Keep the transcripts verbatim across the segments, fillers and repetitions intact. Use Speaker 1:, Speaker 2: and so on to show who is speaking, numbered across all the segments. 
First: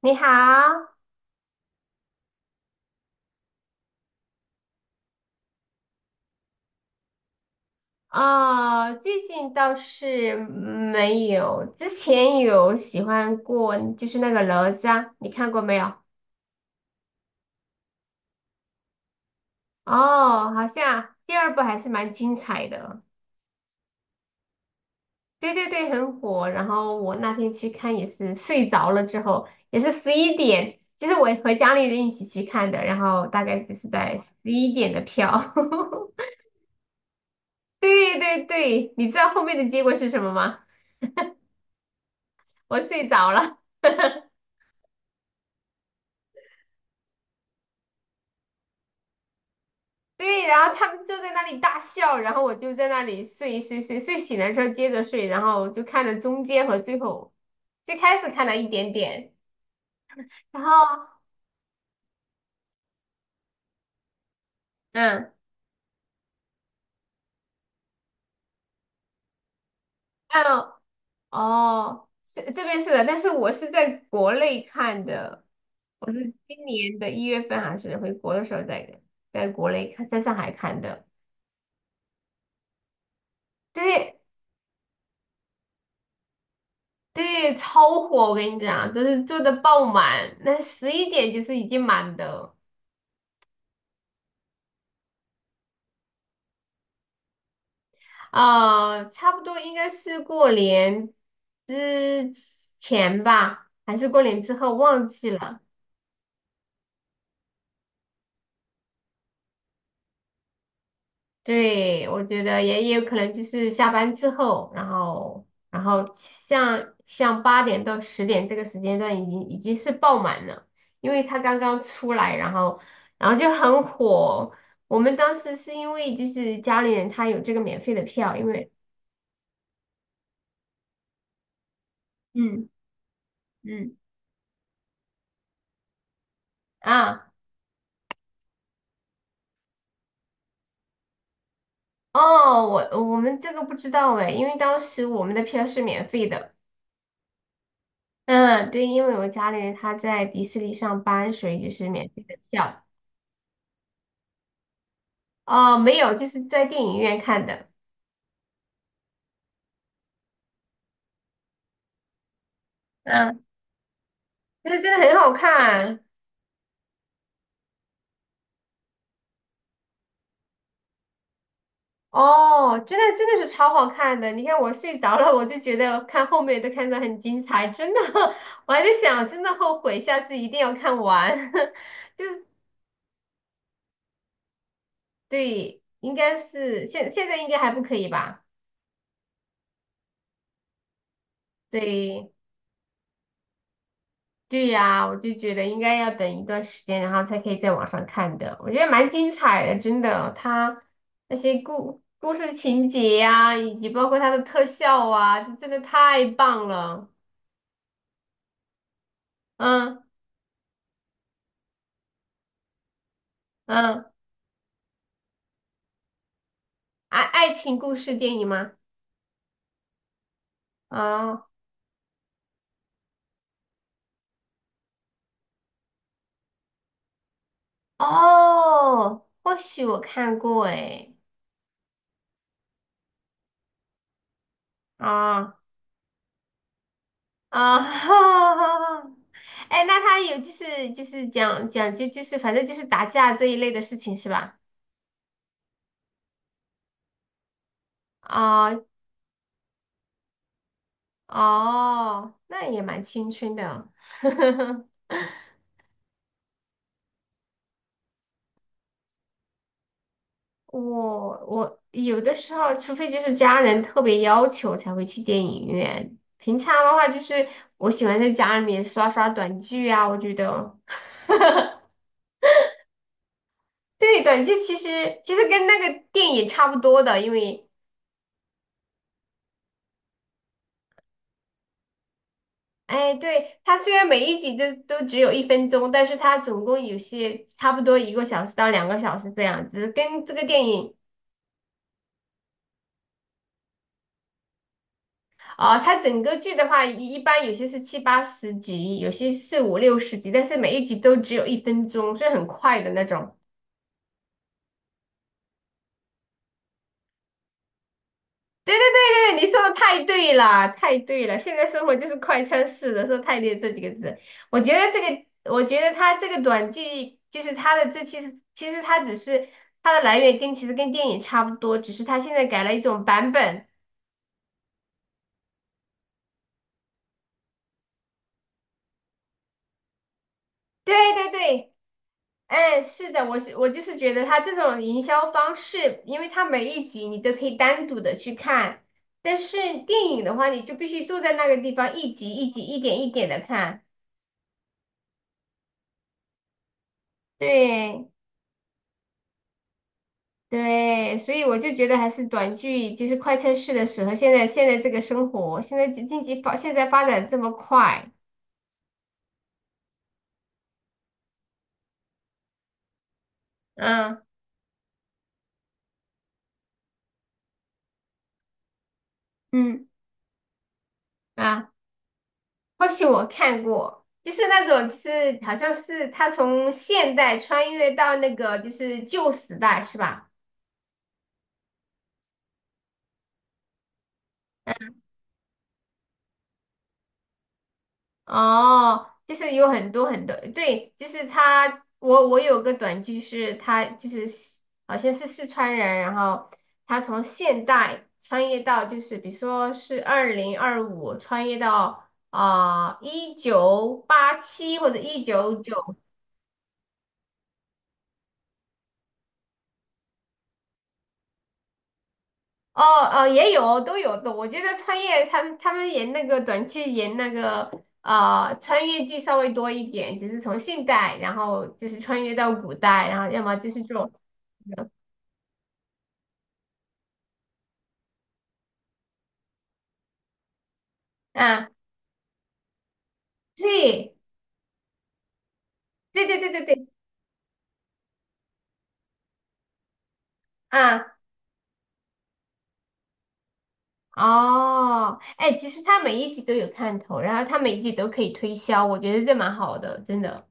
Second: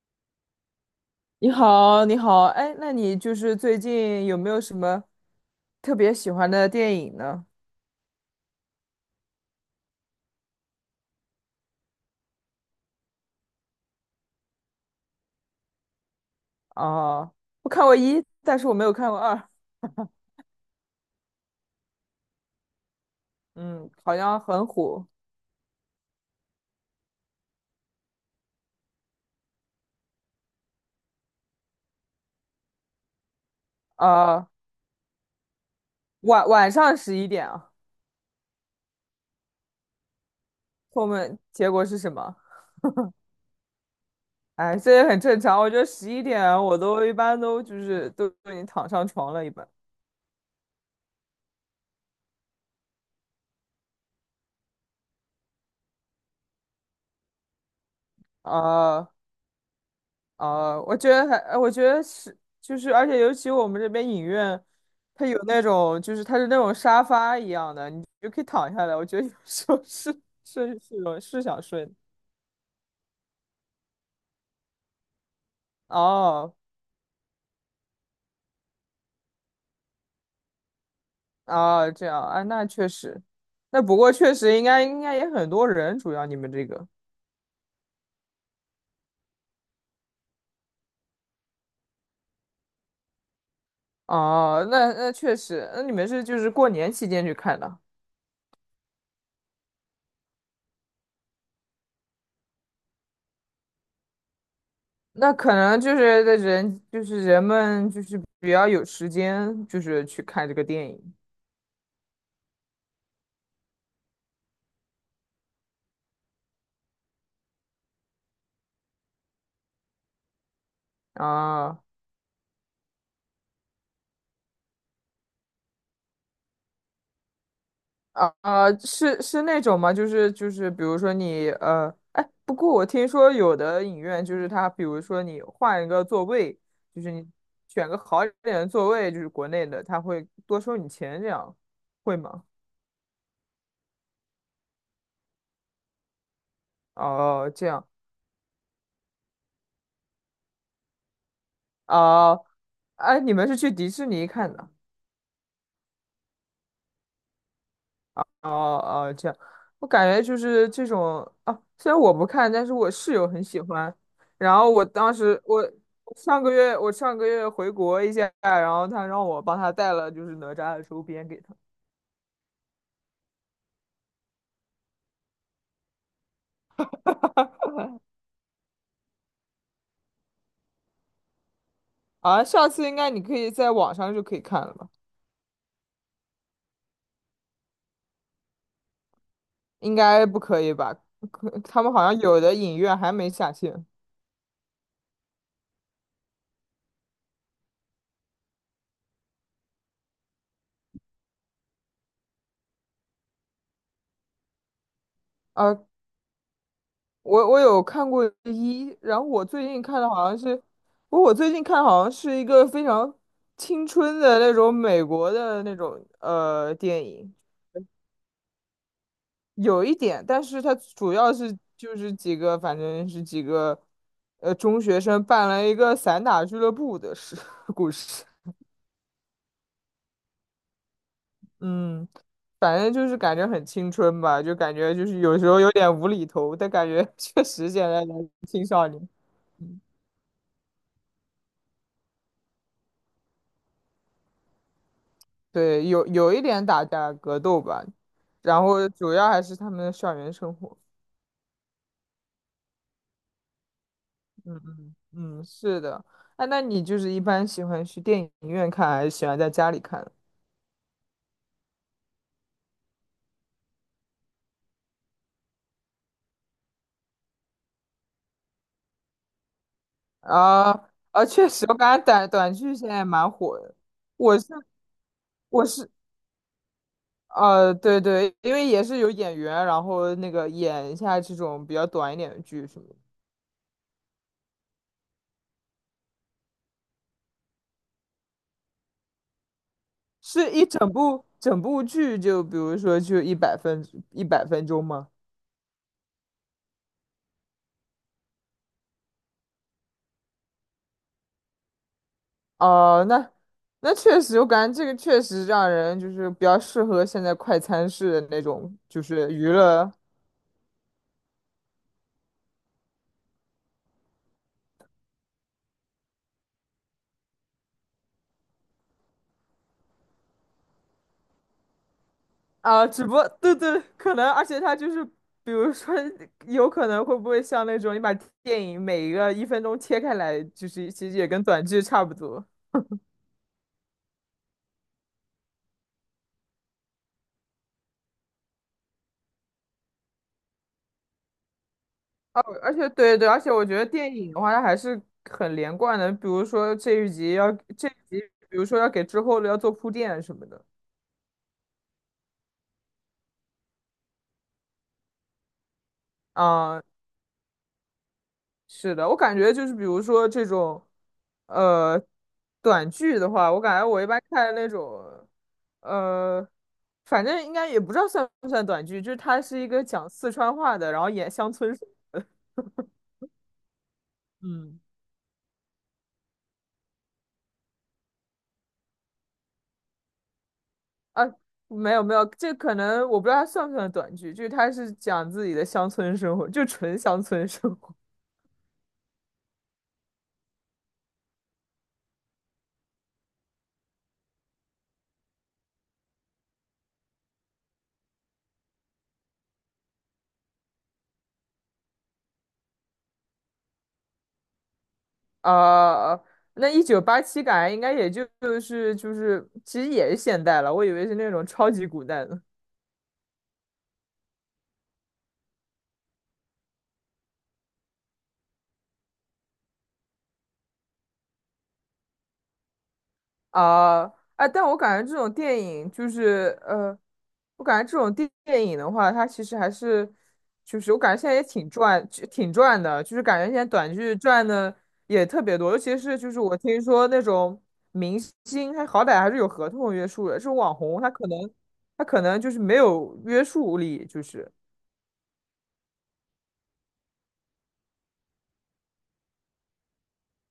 Speaker 1: 你好。
Speaker 2: 你好，你好，哎，那你就是最近有没有什么特别喜欢的电影呢？
Speaker 1: 哦，最近倒是没有，之前有喜欢过，就是那个哪吒，你看过没有？
Speaker 2: 啊，我看过一，但是我没有看过二。
Speaker 1: 哦，好像第二部还是蛮精彩的。
Speaker 2: 嗯，好像很火。
Speaker 1: 对对对，很火。然后我那天去看也是睡着了之后，也是十一点，就是我和家里人一起去看的，然后大概就是在十
Speaker 2: 呃，
Speaker 1: 一点的票。
Speaker 2: 晚晚上十一点啊。
Speaker 1: 对对对，你知道后面的结果是什么吗？
Speaker 2: 后面结果是什么？
Speaker 1: 我睡着了。
Speaker 2: 哎，这也很正常。我觉得十一点我都一般都就是都已经躺上床了，一般。
Speaker 1: 对，然后他们就在那里大笑，然后我就在那里睡睡睡睡醒了之后接着睡，然后就看了中间和最后，最开始看了一点
Speaker 2: 啊。
Speaker 1: 点，然
Speaker 2: 哦，我
Speaker 1: 后
Speaker 2: 觉得还，呃我觉得是，就是，而且尤其我们这边影院，它
Speaker 1: 嗯
Speaker 2: 有那种，就是它是那种沙发一样的，你就可以躺下来。我觉得有 时候是
Speaker 1: 嗯。
Speaker 2: 是是有是想睡的。
Speaker 1: 哦，是这边是的，但是我是在国内看的，我是
Speaker 2: 哦
Speaker 1: 今年的一月份还是回国的时候在在国内看，在上海看的。
Speaker 2: 哦，这样啊，那确实，那不过
Speaker 1: 对
Speaker 2: 确实应该应该也很多人，主要你们这个。
Speaker 1: 对，超火，我跟你讲，都是坐的爆满，那十一点就是已经满的。
Speaker 2: 哦，那那确实，那你们是就是过年期间去看的。
Speaker 1: 啊，差不多应该是过年之前吧，还是过年之后忘记
Speaker 2: 那可
Speaker 1: 了。
Speaker 2: 能就是的人就是人们就是比较有时间，就是去看这个电影
Speaker 1: 对，我觉得也也有可能就是下班之后，然后然后像像八点到十点这个时间段已经已经是爆满了，因为它刚刚
Speaker 2: 啊。
Speaker 1: 出来，然后然后就很火。我们当时是因为就是家里人他有这个免费的
Speaker 2: 啊、
Speaker 1: 票，因为
Speaker 2: 呃，是是那种吗？就是就是，比如说你呃，哎，不
Speaker 1: 嗯
Speaker 2: 过我听说有的
Speaker 1: 嗯
Speaker 2: 影院就是它，比如说你换一个座位，就是
Speaker 1: 啊。
Speaker 2: 你选个好一点的座位，就是国内的，他会多收你钱，这样会吗？
Speaker 1: 哦，我我们这个不知道哎，因为当时我们的票是免费的。
Speaker 2: 哦，这样。
Speaker 1: 嗯，对，因为我家里人他在迪士尼上班，所以就是免费的
Speaker 2: 哦，
Speaker 1: 票。
Speaker 2: 哎，你们是去迪士尼看的？
Speaker 1: 哦，没有，就是在电影院看的。
Speaker 2: 哦哦，这样，我感觉就是这种啊，虽然我不看，但是我室友很
Speaker 1: 嗯，
Speaker 2: 喜欢。然后
Speaker 1: 但是
Speaker 2: 我
Speaker 1: 真的
Speaker 2: 当
Speaker 1: 很好
Speaker 2: 时我
Speaker 1: 看。
Speaker 2: 我上个月我上个月回国一下，然后他让我帮他带了就是哪吒的周边给他。
Speaker 1: 哦，真的真的是超好看的。你看我睡着了，我就觉得看后面都看得很精彩，真的。我还在想，真的后悔，下次一定要看完。就
Speaker 2: 啊，
Speaker 1: 是
Speaker 2: 下次应该你可以在网上就可以看了吧？
Speaker 1: 对，应该是现现在应该还不可以吧？
Speaker 2: 应该不可以吧？可他们好像
Speaker 1: 对。
Speaker 2: 有的影院还没下线。
Speaker 1: 对呀，我就觉得应该要等一段时间，然后才可以在网上看的。我觉得蛮精彩的，真的。它那些故故事情节呀、以及包括它的特效啊，这真的
Speaker 2: 啊。
Speaker 1: 太棒了。
Speaker 2: 我我有看过一，然后我最近看
Speaker 1: 嗯
Speaker 2: 的好像是，我我最近看好像是一个非常青
Speaker 1: 嗯，
Speaker 2: 春的那种美国的那种呃电
Speaker 1: 爱
Speaker 2: 影。
Speaker 1: 爱情故事电影吗？
Speaker 2: 有一点，但是它主要
Speaker 1: 啊，
Speaker 2: 是就是几个，反正是几个呃中学生办了一个散打俱乐部的事 故事。
Speaker 1: 哦，或许我看过诶。
Speaker 2: 嗯，反正就是感觉很青春吧，就感觉就是有时
Speaker 1: 啊，
Speaker 2: 候有点无厘头，但感觉 确实
Speaker 1: 啊，
Speaker 2: 现在的青少年。
Speaker 1: 哎，那它有就是就是讲讲就就是反正就是打架这一类的事情是吧？
Speaker 2: 对，有有一点打架格斗吧，然
Speaker 1: 啊、
Speaker 2: 后主要还是他们的校园生活。
Speaker 1: 哦，那也蛮青春的啊。
Speaker 2: 嗯 嗯嗯，是的。哎，那你就是一般喜欢去电影院看，还是喜欢在家里看？
Speaker 1: 我我有的时候，除非就是家人特别要求才会去电影院。平常的话，就是我喜欢在家里面刷刷短剧啊。我觉
Speaker 2: 啊
Speaker 1: 得，
Speaker 2: 啊，确实，我感觉短短剧现在蛮火的。
Speaker 1: 对，
Speaker 2: 我
Speaker 1: 短
Speaker 2: 是
Speaker 1: 剧其实其实
Speaker 2: 我
Speaker 1: 跟那
Speaker 2: 是
Speaker 1: 个电影差不多的，因为，
Speaker 2: 呃，对对，因为也是有演员，然后那个演一下这种比较短一点的剧什么的，
Speaker 1: 哎，对，它虽然每一集都都只有一分钟，但是它总共有些差不多一个小时到两个小时这样子，跟这个
Speaker 2: 是一
Speaker 1: 电
Speaker 2: 整
Speaker 1: 影。
Speaker 2: 部整部剧就比如说就一百分一百分钟吗？
Speaker 1: 啊，它整个剧的话，一一般有些是七八十集，有些是五六十集，但是每一集都只有一分钟，所以很快的那
Speaker 2: 哦，那
Speaker 1: 种。
Speaker 2: 那确实，我感觉这个确实让人就是比较适合现在快餐式的那
Speaker 1: 对
Speaker 2: 种，
Speaker 1: 对
Speaker 2: 就是
Speaker 1: 对对，
Speaker 2: 娱
Speaker 1: 你说的
Speaker 2: 乐
Speaker 1: 太对了，太对了。现在生活就是快餐式的，说太对这几个字。我觉得这个，我觉得它这个短剧，就是它的这其实其实它只是它的来源跟其实跟电影差不多，只是它现在改了一
Speaker 2: 啊。
Speaker 1: 种
Speaker 2: 只不过
Speaker 1: 版
Speaker 2: 对
Speaker 1: 本。
Speaker 2: 对，可能，而且它就是，比如说，有可能会不会像那种你把电影每一个一分钟切开来，就是
Speaker 1: 对
Speaker 2: 其实也
Speaker 1: 对
Speaker 2: 跟短
Speaker 1: 对。
Speaker 2: 剧差不多。
Speaker 1: 哎，是的，我是我就是觉得他这种营销方式，因为他每一集你都可以单独的去看，但是电影的话，你就必须坐在那个地方一集
Speaker 2: 啊，
Speaker 1: 一集
Speaker 2: 而
Speaker 1: 一
Speaker 2: 且
Speaker 1: 点一
Speaker 2: 对对，
Speaker 1: 点
Speaker 2: 而
Speaker 1: 的
Speaker 2: 且我觉
Speaker 1: 看。
Speaker 2: 得电影的话，它还是很连贯的，比如说这一集要这一
Speaker 1: 对
Speaker 2: 集，比如说要给之后的要做铺垫什么的。
Speaker 1: 对，所以我就觉得还是短剧就是快餐式的适合现在现在这个生活，现在经济发现
Speaker 2: 啊。
Speaker 1: 在发展这么快，
Speaker 2: 是的，我感觉就是比如说这种，呃，短剧的话，我感觉我一般
Speaker 1: 嗯
Speaker 2: 看那种，呃，反正应该也不知道算不算短剧，就是它是一个
Speaker 1: 嗯。
Speaker 2: 讲四川话的，然后演乡
Speaker 1: 啊，
Speaker 2: 村。
Speaker 1: 或许我看过。就是那
Speaker 2: 嗯，
Speaker 1: 种是，好像是他从现代穿越到那个就是旧时代，是吧？
Speaker 2: 啊，没有没有，这可能我不知道它算不算短剧，就是它是讲自己的乡村生活，就纯乡村生活。
Speaker 1: 哦，就是有很多很多，对，就是他，我我有个短剧是他就是西好像是四川人，然后他从现代穿越到就是比如说是二零二五穿越到啊一九八七或者一 九九，
Speaker 2: 啊，那一九八七感觉应该也就就是就是，其实也是现代了，我以为是那种超级古代的。
Speaker 1: 哦，哦也有都有的，我觉得穿越他们他们演那个短剧演那个。呃，穿越剧稍微多一点，就是从现代，然后就是穿越到古代，然后要么就是这
Speaker 2: 啊，
Speaker 1: 种。
Speaker 2: 哎，但我感觉这种电影就是呃，我感觉这种电电影的话，它其实还是，就是我感觉现在也
Speaker 1: 啊，
Speaker 2: 挺赚，就挺赚的，就是感觉现在短
Speaker 1: 对，
Speaker 2: 剧赚的也特别多，尤其是
Speaker 1: 对
Speaker 2: 就是
Speaker 1: 对对
Speaker 2: 我
Speaker 1: 对
Speaker 2: 听
Speaker 1: 对，
Speaker 2: 说那种明星，他好歹还是有合同约束的，这种网红
Speaker 1: 啊，
Speaker 2: 他可能他可能就是没有约束力，就是
Speaker 1: 哦，哎，其实它每一集都有看头，然后它每一集都可以推销，我觉得这蛮好的，真的。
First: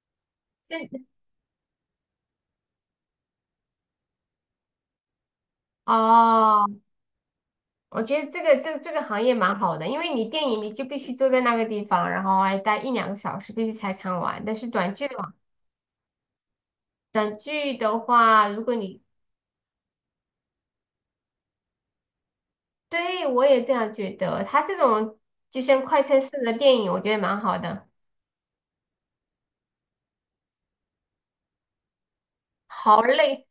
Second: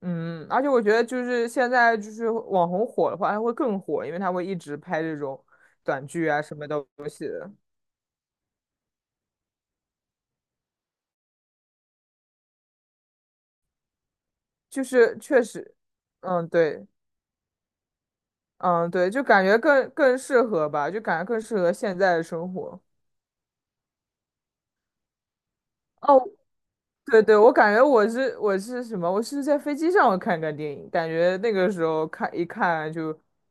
Speaker 2: 嗯，而且我觉
Speaker 1: 这
Speaker 2: 得就是现在就是网红火的话，他会更火，因为他会一直拍这种短剧啊什
Speaker 1: 哦，
Speaker 2: 么东西的。
Speaker 1: 我觉得这个这个这个行业蛮好的，因为你电影你就必须坐在那个地方，然后还待一两个小时，必须才看完。但是
Speaker 2: 就
Speaker 1: 短剧的
Speaker 2: 是
Speaker 1: 话，
Speaker 2: 确实，嗯，对，
Speaker 1: 短剧的话，如果
Speaker 2: 嗯，
Speaker 1: 你
Speaker 2: 对，就感觉更更适合吧，就感觉更适合现在的生活。
Speaker 1: 对我也这样觉得，它这种就像快
Speaker 2: 哦，
Speaker 1: 餐式的电影，我觉得
Speaker 2: 对对，
Speaker 1: 蛮
Speaker 2: 我
Speaker 1: 好
Speaker 2: 感觉
Speaker 1: 的，
Speaker 2: 我是我是什么？我是在飞机上看看电影，感觉那个时候看一看
Speaker 1: 好
Speaker 2: 就
Speaker 1: 累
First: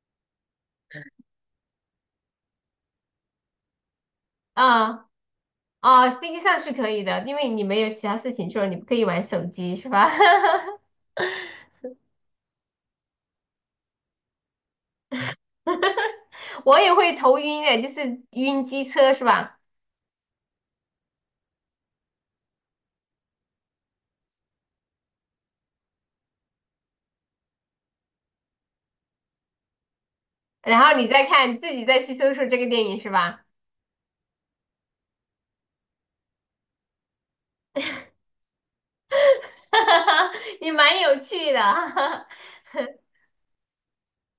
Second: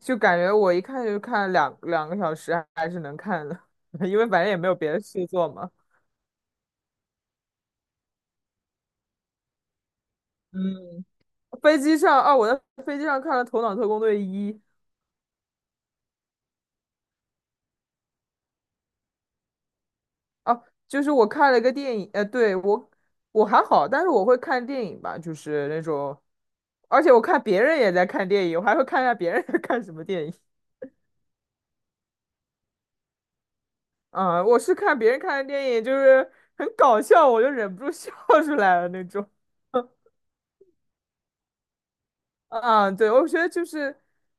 Speaker 2: 就感觉我一看就看两两个小时还还是能看的。因为反正也没有别的
Speaker 1: 啊。
Speaker 2: 事做嘛。
Speaker 1: 哦，飞机上是可以的，因为你没有其他事情做，你不可以玩手机是吧？
Speaker 2: 嗯，飞机上啊，我在飞机上看了《头脑特工队一》。
Speaker 1: 我也会头晕的，就是晕机车是吧？
Speaker 2: 哦，就是我看了个电影，呃，对，我我还好，但是我会看电影吧，就是那种，而且我看别人也在看电影，我还会看一下别人在看什么电影。
Speaker 1: 然后你再看自己再去搜索这个电影是吧？
Speaker 2: 啊、我是看别人看的电影，就是很搞笑，我就忍不住笑 出来了那种。
Speaker 1: 也蛮有趣的。
Speaker 2: 啊，对，我觉得就是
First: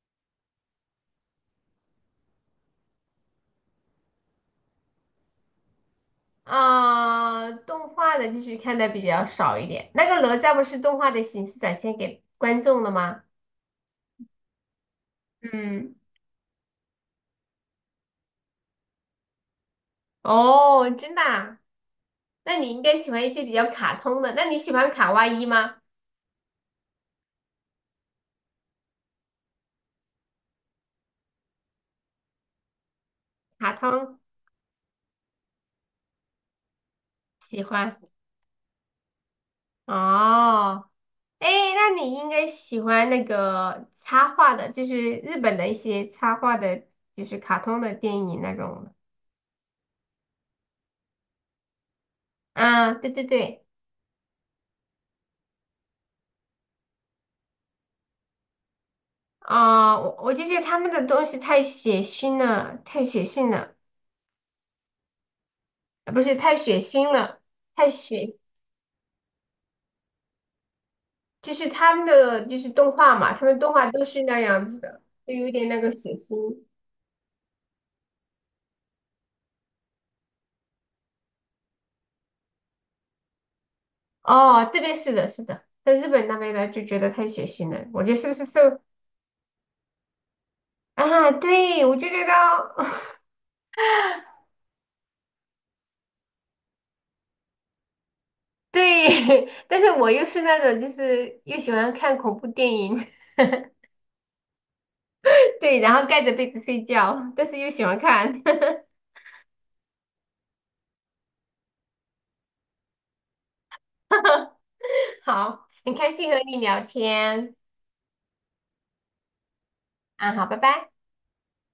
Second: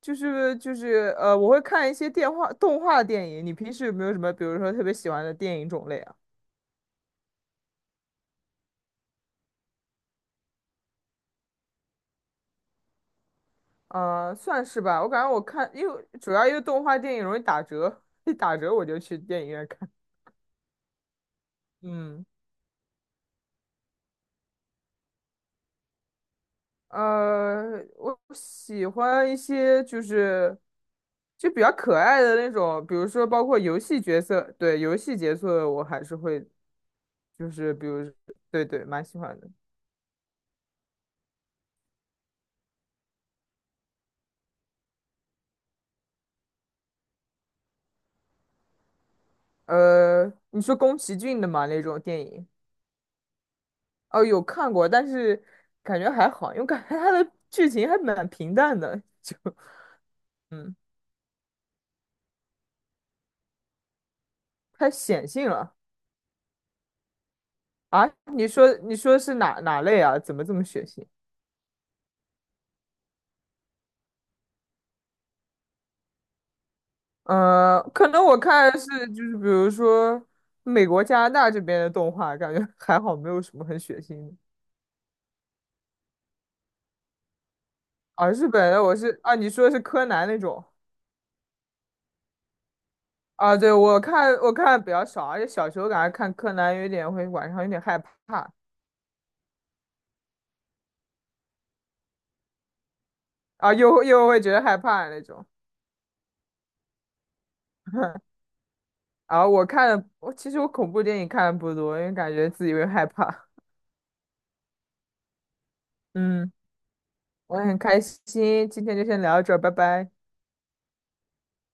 Speaker 2: 就是就是呃，我会看一些电话动画电影。你平时有没有什么，比如说特别喜欢的电影种类啊？
Speaker 1: 啊，动画的继续看的比较少一点。那个哪吒不是动画的形式展现给观众的吗？
Speaker 2: 呃，算是吧。我感觉我看，因
Speaker 1: 嗯，
Speaker 2: 为主要因为动画电影容易打折，一打折我就去电影院看。
Speaker 1: 哦，真的啊？
Speaker 2: 嗯，
Speaker 1: 那你应该喜欢一些比较卡通的。那你喜欢卡哇伊吗？
Speaker 2: 呃，我喜欢一些就是就比较可爱的那种，比如说包括
Speaker 1: 卡
Speaker 2: 游戏
Speaker 1: 通
Speaker 2: 角色，对，游戏角色我还是会，就
Speaker 1: 喜
Speaker 2: 是比
Speaker 1: 欢。
Speaker 2: 如，对对，蛮喜欢的。
Speaker 1: 哦，哎，那你应该喜欢那个插画的，就是日本的一些插画的，就是卡通的电影那种的。
Speaker 2: 呃，你说宫崎骏的嘛那种电影，
Speaker 1: 啊，嗯对对对，
Speaker 2: 哦，有看过，但是感觉还好，因为感觉他的剧情还蛮平淡的，就
Speaker 1: 啊、我我就 觉得
Speaker 2: 嗯。
Speaker 1: 他们的东西太血腥了，太血腥了。
Speaker 2: 太显性了
Speaker 1: 啊，不是太血腥了，太
Speaker 2: 啊！
Speaker 1: 血，
Speaker 2: 你说你说是哪哪类啊？怎么这么血腥？
Speaker 1: 就是他们的就是动画嘛，他们动画都是那样子的，就有点那个血腥。
Speaker 2: 嗯呃，可能我看的是就是比如说美国、加拿大这边的动画，感觉 还好，没有什么很血腥的。
Speaker 1: 哦，这边是的，是的，在日本那边呢就觉得太血腥了，我觉得是
Speaker 2: 啊，
Speaker 1: 不是
Speaker 2: 日本
Speaker 1: 受？
Speaker 2: 的我是啊，你说的是柯南那种
Speaker 1: 啊，对，我就觉得，
Speaker 2: 啊？对，我看我看的比较少，而且小时候感觉看柯南有点会晚上有点害怕。
Speaker 1: 对，但是我又是那种就是又喜欢看恐怖电影。
Speaker 2: 啊，又又会觉得害怕那种。
Speaker 1: 对，然后盖着被子睡觉，但是又喜欢看。
Speaker 2: 啊。我看的，我其实我恐怖电影看的不多，因为感觉自己会害怕。
Speaker 1: 好，很开心和
Speaker 2: 嗯。
Speaker 1: 你聊天。
Speaker 2: 我也很开心，今天就先聊到这儿，拜拜。
Speaker 1: 啊，好，拜拜。